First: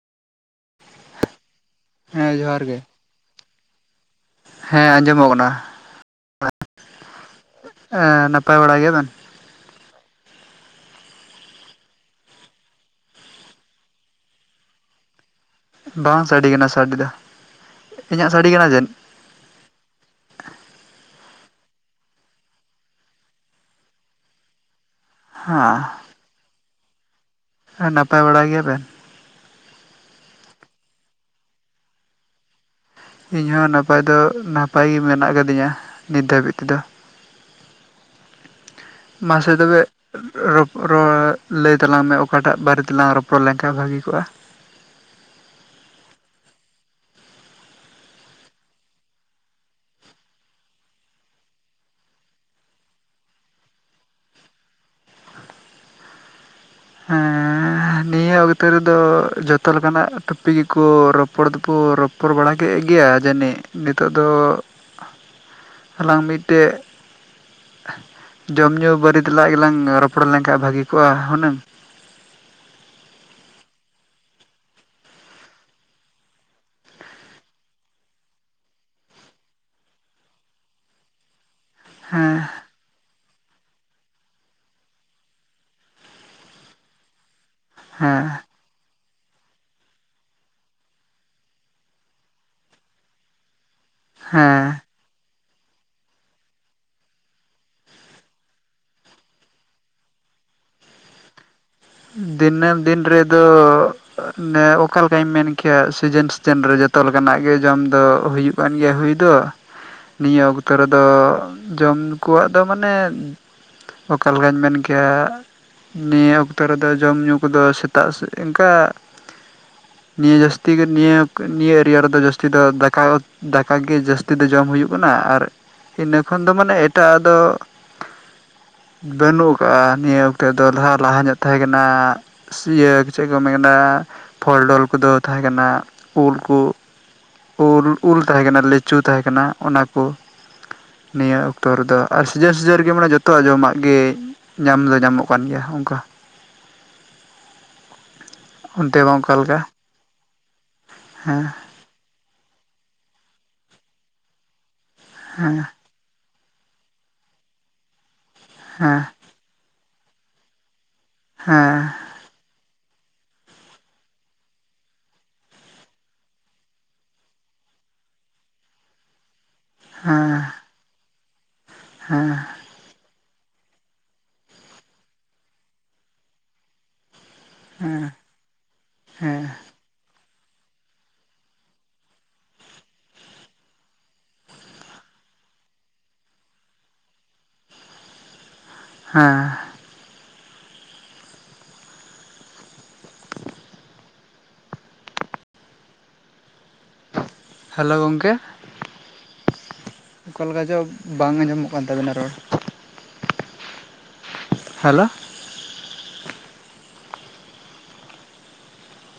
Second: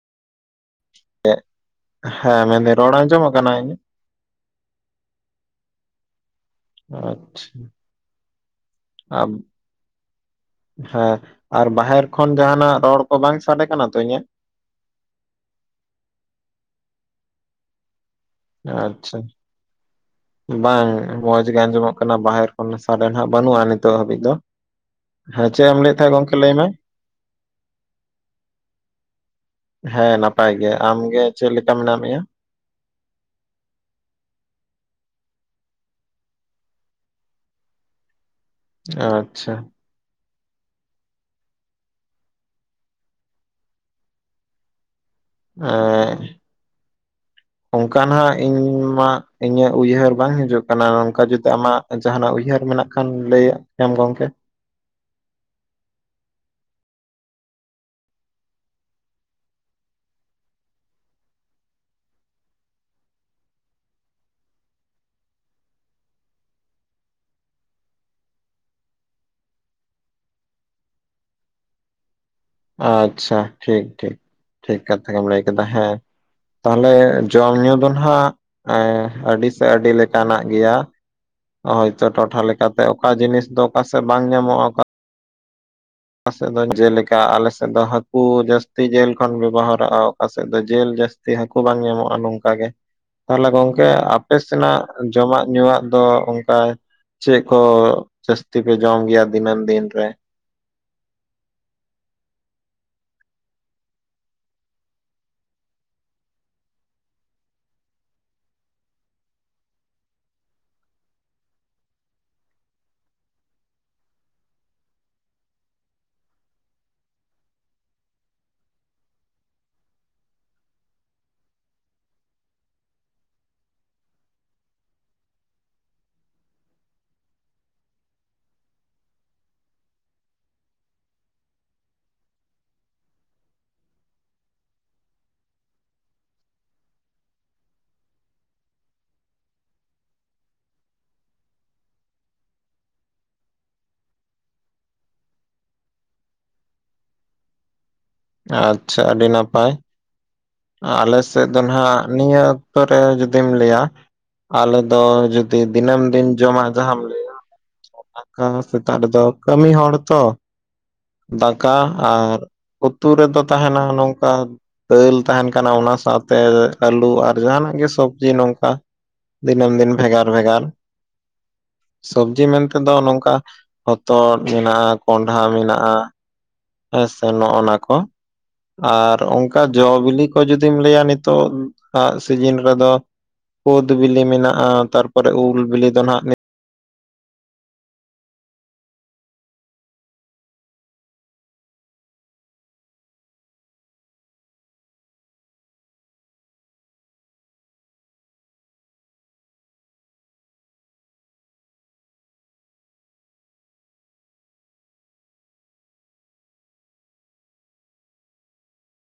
ᱦᱮᱸ ᱡᱚᱦᱟᱨ ᱢᱮᱱ ᱫᱟᱹᱧ ᱜᱮ ᱨᱚᱲ ᱟᱸᱡᱚᱢ ᱠᱟᱱᱟ ᱤᱧ ᱟᱜ? ᱦᱮᱸ ᱟᱸᱡᱚᱢᱚᱜ ᱠᱟᱱᱟ, ᱟᱪᱪᱷᱟ ᱮ ᱱᱟᱯᱟᱭ ᱵᱟᱲᱟ ᱜᱮᱭᱟ ᱵᱮᱱ? ᱟᱨ ᱦᱮᱸ ᱟᱨ ᱵᱟᱦᱮᱨ ᱠᱷᱚᱱ ᱡᱟᱦᱟᱸᱱᱟᱜ ᱨᱚᱲ ᱠᱚ ᱵᱟᱝ ᱥᱟᱰᱮ ᱠᱟᱱᱟ ᱛᱚ ᱤᱧᱟᱹᱜ? ᱵᱟᱝ ᱥᱟᱰᱮ ᱠᱟᱱᱟ ᱥᱟᱰᱮ ᱫᱚ ᱤᱧᱟᱹᱜ ᱥᱟᱰᱮ ᱠᱟᱱ ᱟᱪᱪᱷᱟ [inaudible] ᱵᱟᱝ ᱢᱚᱸᱡᱽ ᱜᱮ ᱟᱸᱡᱚᱢᱚᱜ ᱠᱟᱱᱟ ᱵᱟᱦᱮᱨ ᱠᱷᱚᱱ ᱥᱟᱰᱮ ᱱᱟᱦᱟᱸᱜ ᱵᱟᱹᱱᱩᱜᱼᱟ ᱱᱤᱛᱚᱜ ᱦᱟᱹᱵᱤᱡ ᱫᱚ ᱦᱮᱸ ᱪᱮᱫ ᱮᱢ ᱞᱟᱹᱭ ᱮᱫ ᱛᱟᱦᱮᱸ ᱜᱚᱢᱠᱮ ᱞᱟᱹᱭ ᱢᱮ ᱦᱮᱸ ᱱᱟᱯᱟᱭ ᱵᱟᱲᱟ ᱜᱮᱭᱟ ᱵᱮᱱ? ᱦᱮᱸ ᱱᱟᱯᱟᱭ ᱜᱮ, ᱟᱢ ᱜᱮ ᱪᱮᱫ ᱞᱮᱠᱟ ᱢᱮᱱᱟᱜ ᱢᱤᱭᱟ? ᱤᱧ ᱦᱚᱸ ᱱᱟᱯᱟᱭ ᱫᱚ ᱱᱟᱯᱟᱭ ᱜᱮ ᱢᱮᱱᱟᱜ ᱠᱟᱫᱤᱧᱟ ᱱᱤᱛ ᱫᱷᱟᱹᱵᱤᱡᱽ ᱛᱮᱫᱚ ᱢᱟᱥᱮ ᱟᱪᱪᱷᱟ ᱛᱚᱵᱮ ᱨᱚᱯ ᱨᱚ ᱞᱟᱹᱭ ᱛᱟᱞᱟᱝ ᱢᱮ ᱚᱠᱟᱴᱟᱜ ᱵᱟᱨᱮ ᱛᱮᱞᱟᱝ ᱨᱚᱯᱚᱲ ᱞᱮᱱ ᱠᱷᱟᱱ ᱵᱷᱟᱹᱜᱤ ᱠᱚᱜᱼᱟ ᱮᱸᱻ [inaudible] ᱚᱱᱠᱟ ᱱᱟᱦᱟᱜ ᱤᱧ ᱢᱟ ᱤᱧᱟᱹᱜ ᱩᱭᱦᱟᱹᱨ ᱵᱟᱝ ᱦᱤᱡᱩᱜ ᱠᱟᱱᱟ ᱱᱚᱝᱠᱟ ᱡᱩᱫᱤ ᱟᱢᱟᱜ ᱡᱟᱦᱟᱱᱟᱜ ᱩᱭᱦᱟᱹᱨ ᱢᱮᱱᱟᱜ ᱠᱷᱟᱱ ᱞᱟᱹᱭ ᱟᱜ ᱠᱮᱭᱟᱢ ᱜᱚᱝᱠᱮ ᱦᱮᱸᱻ ᱱᱤᱭᱟᱹ ᱚᱠᱛᱮ ᱨᱮᱫᱚ ᱡᱚᱛᱚ ᱞᱮᱠᱟᱱᱟᱜ ᱴᱚᱯᱤᱠ ᱜᱮᱠᱚ ᱨᱚᱯᱚᱲ ᱫᱚᱠᱚ ᱨᱚᱯ ᱨᱚᱯᱚᱲ ᱵᱟᱲᱟ ᱠᱮᱫ ᱜᱮᱭᱟ ᱡᱟᱹᱱᱤᱡ ᱱᱤᱛᱚᱜ ᱫᱚ ᱟᱞᱟᱝ ᱢᱤᱫ ᱴᱮᱜ ᱡᱚᱢ ᱧᱩ ᱵᱟᱹᱨᱮ ᱛᱮᱞᱟᱜ ᱜᱮᱞᱟᱝ ᱨᱚᱯᱚᱲ ᱞᱮᱱᱠᱷᱟᱱ ᱵᱷᱟᱹᱜᱮ ᱠᱚᱜᱼᱟ ᱦᱩᱱᱟᱹᱝ ᱟᱪᱪᱷᱟ ᱴᱷᱤᱠ ᱴᱷᱤᱠ ᱴᱷᱤᱠ ᱠᱟᱛᱷᱟ ᱜᱮᱢ ᱞᱟᱹᱭ ᱠᱮᱫᱟ ᱦᱮᱸ ᱛᱟᱦᱚᱞᱮ ᱡᱚᱢ ᱧᱩ ᱫᱚ ᱱᱟᱦᱟᱜ ᱮ ᱟᱹᱰᱤ ᱥᱮ ᱟᱹᱰᱤ ᱞᱮᱠᱟᱱᱟᱜ ᱜᱮᱭᱟ, ᱦᱳᱭ ᱛᱚ ᱦᱮᱸ ᱴᱚᱴᱷᱟ ᱞᱮᱠᱟ ᱛᱮ ᱚᱠᱟ ᱡᱤᱱᱤᱥ ᱫᱚ ᱚᱠᱟ ᱥᱮᱫ ᱵᱟᱝ ᱧᱟᱢᱚᱜᱼᱟ ᱚᱠᱟ ᱚᱠᱟ ᱥᱮᱫ ᱫᱚ ᱡᱮᱞᱮᱠᱟ ᱟᱞᱮ ᱥᱮᱫ ᱫᱚ ᱦᱟᱹᱠᱩ ᱦᱮᱸ ᱡᱟᱹᱥ ᱡᱟᱹᱥᱛᱤ ᱡᱤᱞ ᱠᱷᱚᱱ ᱵᱮᱵᱚᱦᱟᱨᱚᱜᱼᱟ ᱚᱠᱟ ᱥᱮᱫ ᱫᱚ ᱡᱤᱞ ᱡᱟᱹᱥᱛᱤ ᱦᱟᱹᱠᱩ ᱵᱟᱝ ᱧᱟᱢᱚᱜᱼᱟ ᱱᱚᱝᱠᱟ ᱜᱮ, ᱛᱟᱦᱚᱞᱮ ᱜᱚᱝᱠᱮ ᱟᱯᱮ ᱥᱮᱱᱟᱜ ᱦᱮᱸ ᱡᱚᱢᱟᱜ ᱧᱩᱣᱟᱜ ᱫᱚ ᱚᱱᱠᱟ ᱪᱮᱫ ᱠᱚ ᱡᱟᱹᱥᱛᱤ ᱯᱮ ᱡᱚᱢ ᱜᱮᱭᱟ ᱫᱤᱱᱟᱹᱢ ᱫᱤᱱ ᱨᱮ? ᱫᱤᱱᱟᱹᱢ ᱫᱤᱱ ᱨᱮ ᱫᱚ ᱱᱮ ᱚᱠᱟ ᱞᱮᱠᱟᱧ ᱢᱮᱱ ᱠᱮᱭᱟ ᱥᱤᱡᱤᱱ ᱥᱤᱡᱮᱱ ᱨᱮ ᱡᱚᱛᱚ ᱞᱮᱠᱟᱱᱟᱜ ᱜᱮ ᱡᱚᱢ ᱫᱚ ᱦᱩᱭᱩᱜ ᱠᱟᱱ ᱜᱮᱭᱟ ᱦᱩᱭ ᱫᱚ ᱱᱤᱭᱟᱹ ᱚᱠᱛᱚ ᱨᱮ ᱫᱚ ᱡᱚᱢ ᱠᱚᱣᱟᱜ ᱫᱚ ᱢᱟᱱᱮ ᱚᱠᱟ ᱞᱮᱠᱟᱧ ᱢᱮᱱ ᱠᱮᱭᱟ ᱱᱤᱭᱟᱹ ᱚᱠ ᱚᱠᱛᱚ ᱨᱮᱫᱚ ᱡᱚᱢᱼᱧᱩ ᱠᱚᱫᱚ ᱥᱮᱛᱟᱜ ᱥᱮ ᱤᱱᱠᱟ, ᱱᱤᱭᱟᱹ ᱡᱟᱹᱥᱛᱤ ᱜᱮ ᱱᱤᱭᱟᱹ ᱱᱤᱭᱟᱹ ᱮᱨᱤᱭᱟ ᱨᱮ ᱫᱚ ᱡᱟᱹᱥᱛᱤ ᱫᱚ ᱫᱟᱠᱟ ᱫᱟᱠᱟ ᱜᱮ ᱡᱟᱹᱥᱛᱤ ᱫᱚ ᱡᱚᱢ ᱦᱩᱭᱩᱜ ᱠᱟᱱᱟ ᱟᱨ ᱤᱱᱟᱹ ᱠᱷᱚᱱ ᱫᱚ ᱢᱟᱱᱮ ᱮᱴᱟᱜ ᱟᱜ ᱫᱚ ᱵᱟᱹᱱᱩᱜᱼᱟ ᱱᱤᱭᱟᱹ ᱚᱠᱛᱮ ᱫᱚ ᱞᱟᱦᱟ ᱞᱟᱦᱟ ᱧᱚᱜ ᱛᱟᱦᱮᱸ ᱠᱟᱱᱟ ᱥᱤᱭᱟᱹ ᱪᱮᱫ ᱠᱚ ᱢᱮᱱᱟ ᱯᱷᱚᱞ ᱰᱚᱞ ᱠᱚᱫᱚ ᱛᱟᱦᱮᱸ ᱠᱟᱱᱟ ᱩᱞ ᱠᱩ ᱩᱞ ᱩᱞ ᱛᱟᱦᱮᱸ ᱠᱟᱱᱟ ᱞᱤᱪᱩ ᱛᱟᱦᱮᱸ ᱠᱟᱱᱟ ᱚᱱᱟ ᱠᱚ, ᱱᱤᱭᱟᱹ ᱚᱠᱛᱚ ᱨᱮᱫᱚ ᱟᱨ ᱥᱤᱡᱟᱹᱱ ᱥᱤᱡᱟᱹᱱ ᱨᱮᱜᱮ ᱢᱟᱱᱮ ᱡᱚᱛᱚᱣᱟᱜ ᱡᱚᱢᱟᱜ ᱜᱮ, ᱧᱟᱢ ᱫᱚ ᱧᱟᱢᱚᱜ ᱠᱟᱱ ᱜᱮᱭᱟ ᱚᱱᱠᱟ [inaudible] ᱚᱱᱛᱮ ᱟᱪᱪᱷᱟ ᱢᱟ ᱟᱹᱰᱤ ᱚᱠᱟ ᱞᱮᱠᱟ ᱱᱟᱯᱟᱭ ᱟᱞᱮ ᱦᱮᱸ ᱥᱮᱫ ᱫᱚ ᱱᱟᱦᱟᱜ ᱱᱤᱭᱟᱹ ᱚᱠᱛᱚ ᱨᱮ ᱡᱩᱫᱤᱢ ᱞᱟᱹᱭᱟ ᱟᱞᱮ ᱫᱚ ᱡᱩᱫᱤ ᱦᱮᱸ ᱫᱤᱱᱟᱹᱢ ᱫᱤᱱ ᱡᱚᱢᱟᱜ ᱡᱟᱦᱟᱸᱢ ᱞᱟᱹᱭᱟ ᱚᱠᱟ ᱠᱚ ᱥᱮᱛᱟᱜ ᱦᱮᱸ ᱨᱮ ᱫᱚ ᱠᱟᱹᱢᱤ ᱦᱚᱲ ᱛᱚ ᱦᱮᱸ ᱫᱟᱠᱟ ᱟᱨ ᱩᱛᱩ ᱨᱮᱫᱚ ᱛᱟᱦᱮᱱᱟ ᱱᱚᱝᱠᱟ ᱫᱟᱹᱞ ᱛᱟᱦᱮᱱ ᱠᱟᱱᱟ ᱚᱱᱟ ᱥᱟᱶᱛᱮ ᱟᱹᱞᱩ ᱟᱨ ᱡᱟᱦᱟᱱᱟᱜ ᱜᱮ ᱥᱚᱵᱽᱡᱤ ᱱᱚᱝᱠᱟ ᱫᱤᱱᱟᱹᱢ ᱫᱤᱱ ᱵᱷᱮᱜᱟᱨ ᱦᱮᱸ ᱵᱷᱮᱜᱟᱨ ᱦᱮᱸ ᱥᱚᱵᱡᱤ ᱢᱮᱱᱛᱮ ᱫᱚ ᱱᱚᱝᱠᱟ ᱦᱚᱛᱚᱫ ᱢᱮᱱᱟᱜᱼᱟ ᱠᱚᱸᱰᱷᱟ ᱢᱮᱱᱟᱜᱼᱟ ᱦᱮᱸ ᱥᱮ ᱱᱚᱜᱼᱱᱟ ᱠᱚ ᱦᱮᱸ ᱟᱨ ᱦᱮᱸ ᱚᱱᱠᱟ ᱡᱚ ᱵᱤᱞᱤ ᱠᱚ ᱡᱩᱫᱤᱢ ᱞᱟᱹᱭᱟ ᱱᱤᱛᱚᱜᱟ ᱥᱤᱡᱤᱱ ᱨᱮᱫᱚ ᱠᱩᱳᱫ ᱵᱤᱞᱤ ᱢᱮᱱᱟᱜᱼᱟ ᱛᱟᱨᱯᱚᱨᱮ ᱩᱞ ᱵᱤᱞᱤ ᱫᱚ ᱱᱟᱦᱟᱜ ᱦᱮᱸ ᱦᱮᱞᱳ ᱜᱚᱝᱠᱮ ᱚᱠᱟ ᱞᱮᱠᱟ ᱪᱚ ᱵᱟᱝ ᱟᱸᱡᱚᱢᱚᱜ ᱠᱟᱱ ᱛᱟᱵᱮᱱᱟ ᱨᱚᱲ ᱦᱮᱞᱳ